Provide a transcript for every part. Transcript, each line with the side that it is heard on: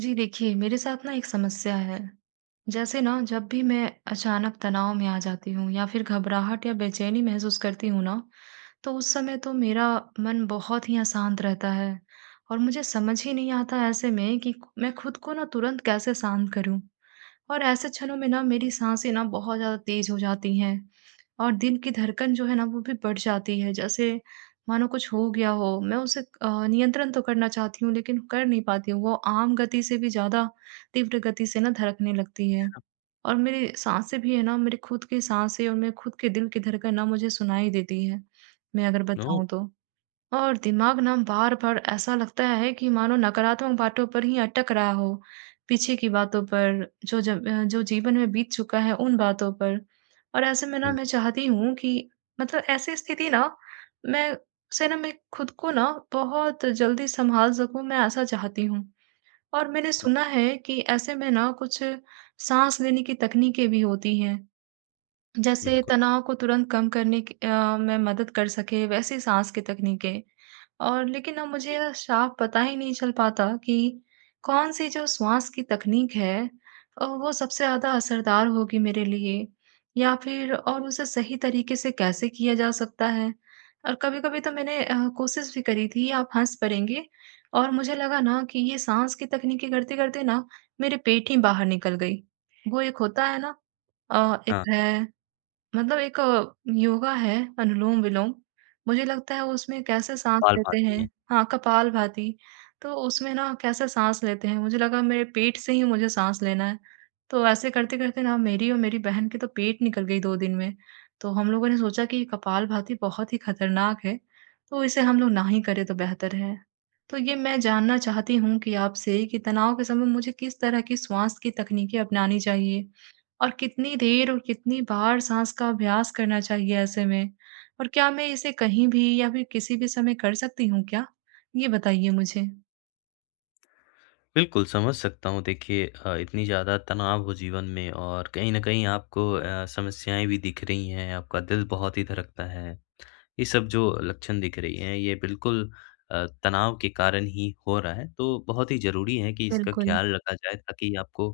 right: जी देखिए, मेरे साथ ना एक समस्या है। जैसे ना जब भी मैं अचानक तनाव में आ जाती हूँ या फिर घबराहट या बेचैनी महसूस करती हूँ ना, तो उस समय तो मेरा मन बहुत ही अशांत रहता है और मुझे समझ ही नहीं आता ऐसे में कि मैं खुद को ना तुरंत कैसे शांत करूँ। और ऐसे क्षणों में ना मेरी सांसें ना बहुत ज़्यादा तेज़ हो जाती हैं और दिल की धड़कन जो है ना वो भी बढ़ जाती है। जैसे मानो कुछ हो गया हो, मैं उसे नियंत्रण तो करना चाहती हूँ लेकिन कर नहीं पाती हूँ। वो आम गति से भी ज़्यादा तीव्र गति से ना धड़कने लगती है। और मेरी साँसें भी है ना मेरे खुद की साँसें और मेरे खुद के दिल की धड़कन ना मुझे सुनाई देती है, मैं अगर
left: ओह!
right: बताऊँ तो। और दिमाग ना बार-बार ऐसा लगता है कि मानो नकारात्मक बातों पर ही अटक रहा हो, पीछे की बातों पर, जो जीवन में बीत चुका है उन बातों पर। और ऐसे में ना
left: हुँ,
right: मैं चाहती हूँ कि मतलब ऐसी स्थिति ना मैं मैं खुद को ना बहुत जल्दी सँभाल सकूँ, मैं ऐसा चाहती हूँ। और मैंने
left: हुँ,
right: सुना है कि ऐसे में ना कुछ साँस लेने की तकनीकें भी होती हैं। जैसे
left: बिल्कुल।
right: तनाव को तुरंत कम करने की में मदद कर सके वैसी सांस की तकनीकें और लेकिन अब मुझे यह साफ पता ही नहीं चल पाता कि कौन सी जो श्वास की तकनीक है, वो सबसे ज़्यादा असरदार होगी मेरे लिए या फिर और उसे सही तरीके से कैसे किया जा सकता है। और कभी-कभी तो मैंने कोशिश भी करी थी, आप हंस पड़ेंगे, और मुझे लगा ना कि ये सांस की तकनीकें करते-करते ना मेरे पेट ही बाहर निकल गई। वो एक होता है ना, एक
left: हाँ,
right: है, मतलब एक योगा है अनुलोम-विलोम, मुझे लगता है उसमें कैसे साँस
left: पाल
right: लेते हैं।
left: पाती हैं।
right: हाँ, कपालभाति, तो उसमें ना कैसे साँस लेते हैं, मुझे लगा मेरे पेट से ही मुझे साँस लेना है। तो ऐसे करते-करते ना मेरी और मेरी बहन की तो पेट निकल गई 2 दिन में, तो हम लोगों ने सोचा कि कपालभाति बहुत ही खतरनाक है, तो इसे हम लोग ना ही करें तो बेहतर है। तो ये मैं जानना चाहती हूँ कि आपसे कि तनाव के समय मुझे किस तरह की श्वास की तकनीकें अपनानी चाहिए? और कितनी देर और कितनी बार साँस का अभ्यास करना चाहिए ऐसे में? और क्या मैं इसे कहीं भी या फिर किसी भी समय कर सकती हूँ क्या? ये बताइए मुझे।
left: बिल्कुल, समझ सकता हूँ। देखिए इतनी ज़्यादा तनाव हो जीवन में और कहीं न कहीं आपको समस्याएँ भी दिख रही हैं, आपका दिल बहुत ही धड़कता है। ये सब जो लक्षण दिख रही हैं, ये बिल्कुल तनाव के कारण ही हो रहा है, तो बहुत ही ज़रूरी है कि इसका
right: बिल्कुल।
left: ख़्याल रखा जाए ताकि आपको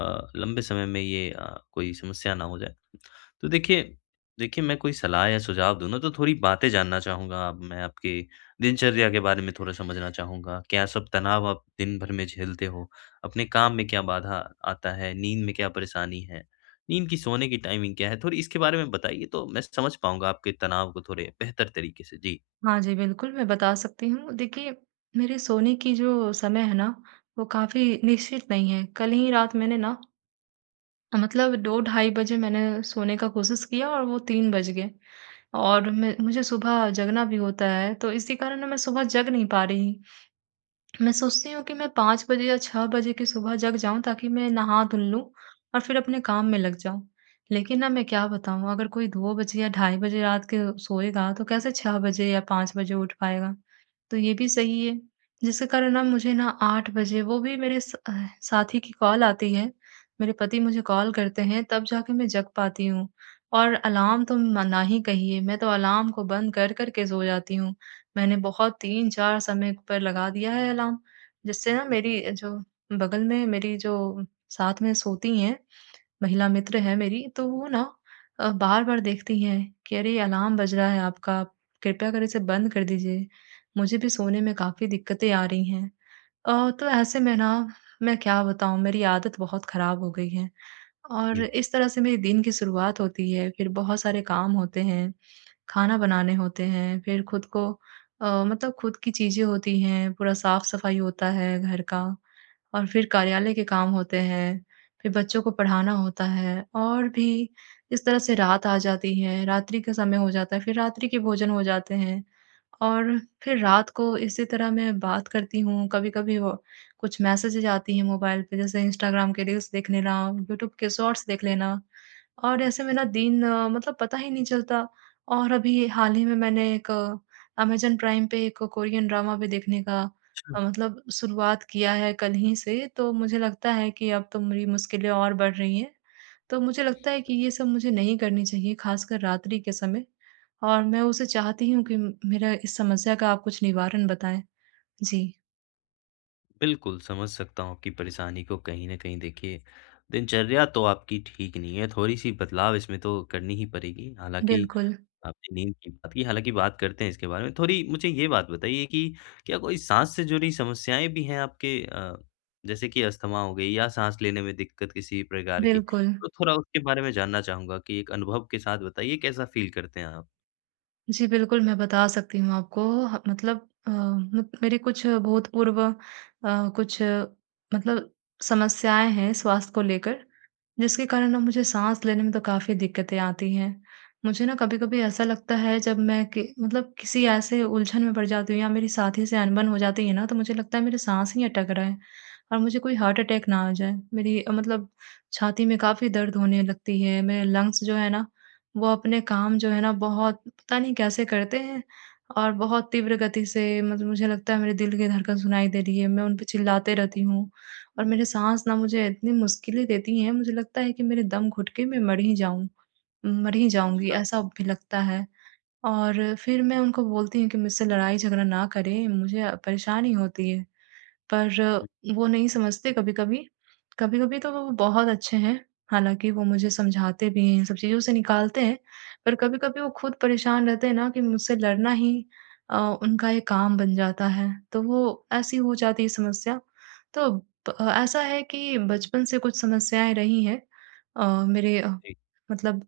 left: लंबे समय में ये कोई समस्या ना हो जाए। तो देखिए देखिए, मैं कोई सलाह या सुझाव दूँ ना तो थोड़ी बातें जानना चाहूँगा। अब मैं आपकी दिनचर्या के बारे में थोड़ा समझना चाहूँगा। क्या सब तनाव आप दिन भर में झेलते हो? अपने काम में क्या बाधा आता है? नींद में क्या परेशानी है? नींद की सोने की टाइमिंग क्या है? थोड़ी इसके बारे में बताइए तो मैं समझ पाऊँगा आपके तनाव को थोड़े बेहतर तरीके से। जी।
right: हाँ जी, बिल्कुल, मैं बता सकती हूँ। देखिए, मेरे सोने की जो समय है ना, वो काफ़ी निश्चित नहीं है। कल ही रात मैंने ना मतलब 2 ढाई बजे मैंने सोने का कोशिश किया और वो 3 बज गए और मैं मुझे सुबह जगना भी होता है, तो इसी कारण ना मैं सुबह जग नहीं पा रही। मैं सोचती हूँ कि मैं 5 बजे या 6 बजे की सुबह जग जाऊँ ताकि मैं नहा-धुल लूँ और फिर अपने काम में लग जाऊँ। लेकिन ना मैं क्या बताऊँ, अगर कोई 2 बजे या ढाई बजे रात के सोएगा तो कैसे 6 बजे या 5 बजे उठ पाएगा? तो ये भी सही है। जिसके कारण ना मुझे ना 8 बजे, वो भी मेरे साथी की कॉल आती है। मेरे पति मुझे कॉल करते हैं तब जाके मैं जग पाती हूँ और अलार्म तो म ना ही कहिए, मैं तो अलार्म को बंद कर, कर के सो जाती हूँ। मैंने बहुत 3-4 समय पर लगा दिया है अलार्म, जिससे ना मेरी जो बगल में मेरी जो साथ में सोती हैं, महिला मित्र है मेरी, तो वो ना बार-बार देखती हैं कि अरे! अलार्म बज रहा है आपका, कृपया कर इसे बंद कर दीजिए। मुझे भी सोने में काफ़ी दिक्कतें आ रही हैं। अ, तो ऐसे में ना मैं क्या बताऊँ, मेरी आदत बहुत ख़राब हो गई है और
left: जी।
right: इस तरह से मेरे दिन की शुरुआत होती है, फिर बहुत सारे काम होते हैं। खाना बनाने होते हैं, फिर खुद को, मतलब खुद की चीज़ें होती हैं, पूरा साफ-सफाई होता है घर का और फिर कार्यालय के काम होते हैं, फिर बच्चों को पढ़ाना होता है और भी, इस तरह से रात आ जाती है, रात्रि का समय हो जाता है, फिर रात्रि के भोजन हो जाते हैं और फिर रात को इसी तरह मैं बात करती हूँ। कभी-कभी वो कुछ मैसेजेज आती हैं मोबाइल पे, जैसे इंस्टाग्राम के रील्स देख लेना, यूट्यूब के शॉर्ट्स देख लेना। और ऐसे मेरा दिन, मतलब पता ही नहीं चलता और अभी हाल ही में मैंने एक अमेज़न प्राइम पे एक कोरियन ड्रामा भी देखने का, मतलब शुरुआत किया है कल ही से, तो मुझे लगता है कि अब तो मेरी मुश्किलें और बढ़ रही हैं। तो मुझे लगता है कि ये सब मुझे नहीं करनी चाहिए, ख़ासकर रात्रि के समय, और मैं उसे चाहती हूँ कि मेरा इस समस्या का आप कुछ निवारण बताएँ। जी,
left: बिल्कुल, समझ सकता हूँ आपकी परेशानी को। कहीं न कहीं देखिए, दिनचर्या तो आपकी ठीक नहीं है, थोड़ी-सी बदलाव इसमें तो करनी ही पड़ेगी। हालाँकि
right: बिल्कुल,
left: आपने नींद की बात की, हालाँकि बात करते हैं इसके बारे में। थोड़ी मुझे ये बात बताइए कि क्या कोई साँस से जुड़ी समस्याएँ भी हैं आपके जैसे कि अस्थमा हो गई या साँस लेने में दिक्कत किसी प्रकार की?
right: बिल्कुल।
left: तो थोड़ा उसके बारे में जानना चाहूँगा कि एक अनुभव के साथ बताइए कैसा फ़ील करते हैं आप?
right: जी, बिल्कुल, मैं बता सकती हूँ आपको। ह मतलब, अ, मत मेरे कुछ भूतपूर्व, कुछ, मतलब समस्याएँ हैं स्वास्थ्य को लेकर, जिसके कारण ना मुझे साँस लेने में तो काफ़ी दिक्कतें आती हैं। मुझे ना कभी-कभी ऐसा लगता है जब मैं, कि मतलब किसी ऐसे उलझन में पड़ जाती हूँ या मेरी साथी से अनबन हो जाती है ना, तो मुझे लगता है मेरी साँस ही अटक रहा है और मुझे कोई हार्ट अटैक ना आ जाए। मेरी, मतलब छाती में काफ़ी दर्द होने लगती है, मेरे लंग्स जो है ना, वो अपने काम जो है ना बहुत पता नहीं कैसे करते हैं और बहुत तीव्र गति से, मतलब मुझे लगता है मेरे दिल की धड़कन सुनाई दे रही है, मैं उन पे चिल्लाते रहती हूँ और मेरे साँस ना मुझे इतनी मुश्किलें देती हैं, मुझे लगता है कि मेरे दम घुटके मैं मर ही जाऊँगी,
left: अच्छा,
right: ऐसा भी लगता है। और फिर मैं उनको बोलती हूँ कि मुझसे लड़ाई झगड़ा ना करें, मुझे परेशानी होती है। पर वो नहीं समझते कभी-कभी। कभी-कभी तो वो बहुत अच्छे हैं, हालाँकि वो मुझे समझाते भी हैं, इन सब चीज़ों से निकालते हैं। पर कभी-कभी वो खुद परेशान रहते हैं ना, कि मुझसे लड़ना ही, अ, उनका ये काम बन जाता है, तो वो ऐसी हो जाती है समस्या। तो प ऐसा है कि बचपन से कुछ समस्याएँ रही हैं, मेरे,
left: जी।
right: मतलब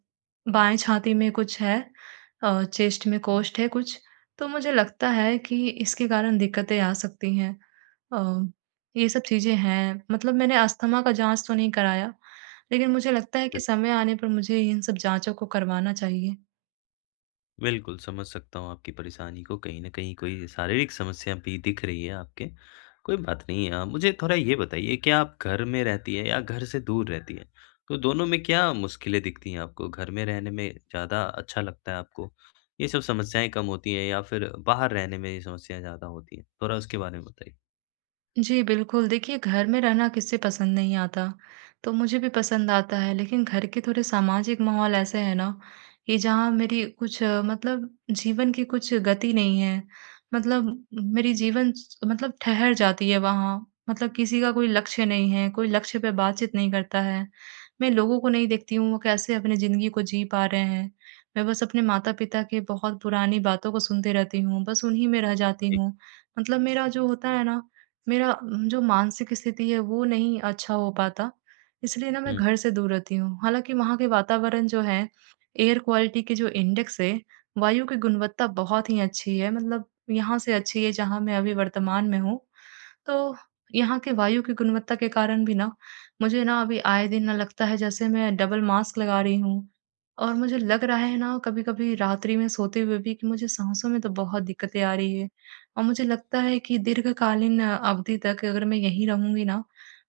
right: बाएँ छाती में कुछ है, चेस्ट में कोष्ठ है कुछ, तो मुझे लगता है कि इसके कारण दिक्कतें आ सकती हैं। अ, ये सब चीज़ें हैं। मतलब मैंने अस्थमा का जाँच तो नहीं कराया, लेकिन मुझे लगता है कि
left: जी।
right: समय आने पर मुझे इन सब जाँचों को करवाना चाहिए।
left: बिल्कुल, समझ सकता हूँ आपकी परेशानी को। कहीं न कहीं कोई शारीरिक समस्या भी दिख रही है आपके। कोई बात नहीं मुझे थोड़ा ये बताइए कि आप घर में रहती हैं या घर से दूर रहती हैं? तो दोनों में क्या मुश्किलें दिखती हैं आपको? घर में रहने में ज़्यादा अच्छा लगता है आपको? ये सब समस्याएँ कम होती हैं या फिर बाहर रहने में ये समस्याएँ ज़्यादा होती हैं? थोड़ा उसके बारे में बताइए।
right: जी, बिल्कुल। देखिए, घर में रहना किसे पसंद नहीं आता, तो मुझे भी पसंद आता है। लेकिन घर के थोड़े सामाजिक माहौल ऐसे हैं ना कि जहाँ मेरी कुछ, मतलब जीवन की कुछ गति नहीं है। मतलब मेरी जीवन स मतलब ठहर जाती है वहाँ। मतलब किसी का कोई लक्ष्य नहीं है, कोई लक्ष्य पे बातचीत नहीं करता है। मैं लोगों को नहीं देखती हूँ, वो कैसे अपनी ज़िंदगी को जी पा रहे हैं। मैं बस अपने माता-पिता के बहुत पुरानी बातों को सुनते रहती हूँ, बस उन्हीं में रह जाती
left: जी।
right: हूँ। मतलब मेरा जो होता है ना, मेरा, जो मानसिक स्थिति है वो नहीं अच्छा हो पाता, इसलिए ना मैं
left: हुँ।
right: घर से दूर रहती हूँ। हालाँकि वहाँ के वातावरण जो है, एयर क्वालिटी के जो इंडेक्स है, वायु की गुणवत्ता बहुत ही अच्छी है। मतलब यहाँ से अच्छी है जहाँ मैं अभी वर्तमान में हूँ। तो यहाँ के वायु की गुणवत्ता के कारण भी ना, मुझे ना अभी आए दिन ना लगता है जैसे मैं डबल मास्क लगा रही हूँ और मुझे लग रहा है ना, कभी कभी रात्रि में सोते हुए भी, कि मुझे सांसों में तो बहुत दिक्कतें आ रही है और मुझे लगता है कि दीर्घकालीन अवधि तक अगर मैं यहीं रहूंगी ना,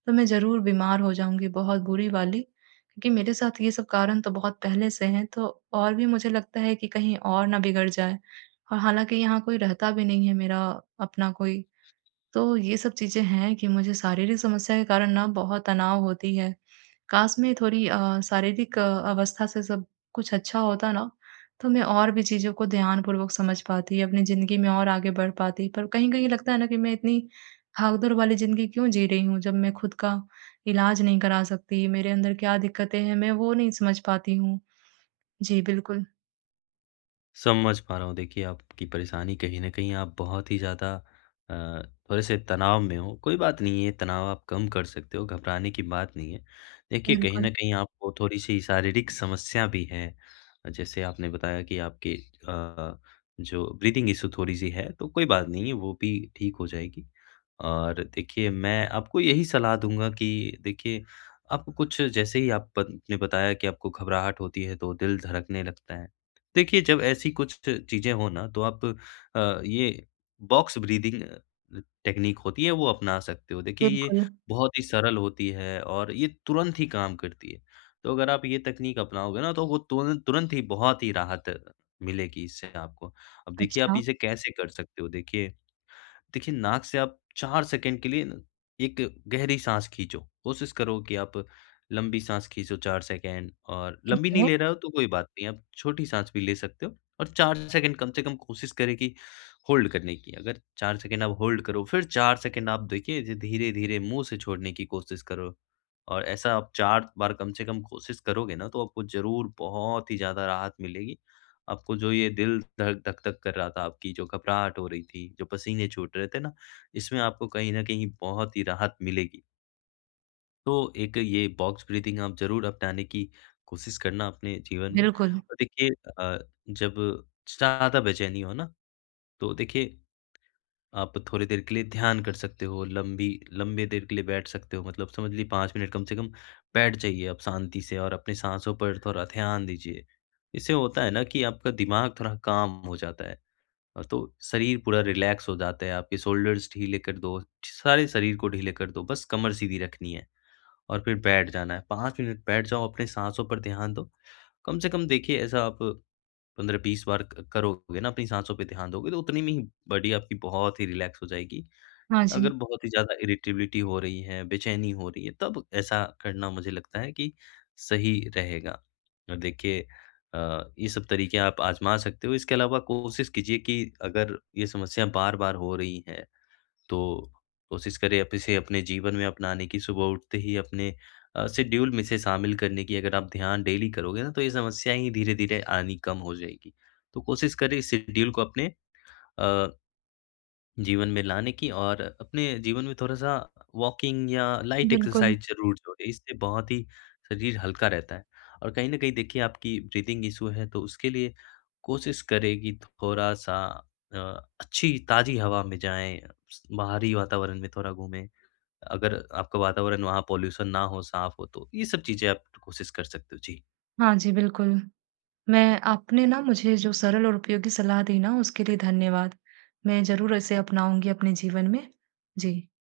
right: तो मैं जरूर बीमार हो जाऊंगी बहुत बुरी वाली, क्योंकि मेरे साथ ये सब कारण तो बहुत पहले से हैं, तो और भी मुझे लगता है कि कहीं और ना बिगड़ जाए, और हालांकि यहाँ कोई रहता भी नहीं है मेरा अपना कोई, तो ये सब चीज़ें हैं कि मुझे शारीरिक समस्या के कारण ना बहुत तनाव होती है। काश मैं थोड़ी, शारीरिक, अवस्था से सब कुछ अच्छा होता ना, तो मैं और भी चीज़ों को ध्यानपूर्वक समझ पाती, अपनी ज़िंदगी में और आगे बढ़ पाती। पर कहीं-कहीं लगता है ना कि मैं इतनी भागदौड़ वाली ज़िंदगी क्यों जी रही हूँ, जब मैं खुद का इलाज नहीं करा सकती, मेरे अंदर क्या दिक्कतें हैं, मैं वो नहीं समझ पाती हूँ। जी, बिल्कुल।
left: समझ पा रहा हूँ। देखिए, आपकी परेशानी कहीं न कहीं आप बहुत ही ज़्यादा अ, थोड़े-से तनाव में हो। कोई बात नहीं है, ये तनाव आप कम कर सकते हो, घबराने की बात नहीं है। देखिए, कहीं
right: बिल्कुल,
left: न कहीं आपको थोड़ी-सी शारीरिक समस्या भी है। जैसे आपने बताया कि आपके अ, जो ब्रीथिंग इश्यू थोड़ी-सी है, तो कोई बात नहीं है, वो भी ठीक हो जाएगी। और देखिए, मैं आपको यही सलाह दूँगा कि देखिए, आपको कुछ जैसे ही आप प ने बताया कि आपको घबराहट होती है, तो दिल धड़कने लगता है। देखिए, जब ऐसी कुछ चीज़ें हो ना तो आप ये बॉक्स ब्रीथिंग टेक्नीक होती है वो अपना सकते हो। देखिए ये
right: बिल्कुल।
left: बहुत ही सरल होती है और ये तुरंत ही काम करती है। तो अगर आप ये तकनीक अपनाओगे ना तो वो तुरंत तुरंत ही बहुत ही राहत मिलेगी इससे आपको। अब देखिए आप
right: अच्छा,
left: इसे कैसे कर सकते हो देखिए देखिए, नाक से आप 4 सेकंड के लिए न एक गहरी साँस खींचो। कोशिश करो कि आप लंबी साँस खींचो 4 सेकंड और
right: ठीक
left: लंबी नहीं
right: है।
left: ले रहे हो तो कोई बात नहीं, आप छोटी साँस भी ले सकते हो और 4 सेकंड कम से कम कोशिश करें कि होल्ड करने की। अगर 4 सेकंड आप होल्ड करो, फिर 4 सेकंड आप देखिए ज धीरे-धीरे मुँह से छोड़ने की कोशिश करो और ऐसा आप 4 बार कम से कम कोशिश करोगे ना, तो आपको ज़रूर बहुत ही ज़्यादा राहत मिलेगी। आपको जो ये दिल धक धक-धक कर रहा था, आपकी जो घबराहट हो रही थी, जो पसीने छूट रहे थे ना, इसमें आपको कहीं न कहीं बहुत ही राहत मिलेगी। तो एक ये बॉक्स ब्रीथिंग आप ज़रूर अपनाने की कोशिश करना अपने जीवन में।
right: बिल्कुल।
left: और देखिए अ, जब ज़्यादा बेचैनी हो ना, तो देखिए आप थोड़ी देर के लिए ध्यान कर सकते हो, लंबी लंबे देर के लिए बैठ सकते हो, मतलब समझ लीजिए 5 मिनट कम से कम बैठ जाइए आप शांति से और अपनी साँसों पर थोड़ा ध्यान दीजिए। इससे होता है ना कि आपका दिमाग थोड़ा काम हो जाता है। तो शरीर पूरा रिलैक्स हो जाता है, आपके शोल्डर्स ढीले कर दो, सारे शरीर को ढीले कर दो, बस कमर सीधी रखनी है और फिर बैठ जाना है। 5 मिनट बैठ जाओ, अपने साँसों पर ध्यान दो। कम से कम देखिए ऐसा आप 15-20 बार क करोगे ना, अपनी साँसों पे ध्यान दोगे तो उतने में ही बॉडी आपकी बहुत ही रिलैक्स हो जाएगी।
right: हाँ जी,
left: अगर बहुत ही ज़्यादा इरिटेबिलिटी हो रही है, बेचैनी हो रही है, तब ऐसा करना मुझे लगता है कि सही रहेगा। देखिए अ, ये सब तरीके आप आज़मा सकते हो। इसके अलावा कोशिश कीजिए कि अगर ये समस्या बार-बार हो रही है, तो कोशिश करें आप इसे अपने जीवन में अपनाने की, सुबह उठते ही अपने शेड्यूल में इसे शामिल करने की। अगर आप ध्यान डेली करोगे ना, तो ये समस्या ही धीरे-धीरे आनी कम हो जाएगी। तो कोशिश करें इस शेड्यूल को अपने अ जीवन में लाने की और अपने जीवन में थोड़ा-सा वॉकिंग या लाइट
right: बिल्कुल।
left: एक्सरसाइज़ ज़रूर जोड़ें, इससे बहुत ही शरीर हल्का रहता है। और कहीं न कहीं देखिए आपकी ब्रीथिंग इश्यू है तो उसके लिए कोशिश करें कि थोड़ा-सा अ, अच्छी ताज़ी हवा में जाएँ, बाहरी वातावरण में थोड़ा घूमें। अगर आपका वातावरण वहाँ पॉल्यूशन ना हो, साफ हो तो ये सब चीज़ें आप कोशिश कर सकते हो। जी।
right: हाँ जी, बिल्कुल। मैं आपने ना मुझे जो सरल और उपयोगी सलाह दी ना उसके लिए धन्यवाद। मैं ज़रूर इसे अपनाऊँगी अपने जीवन में। जी।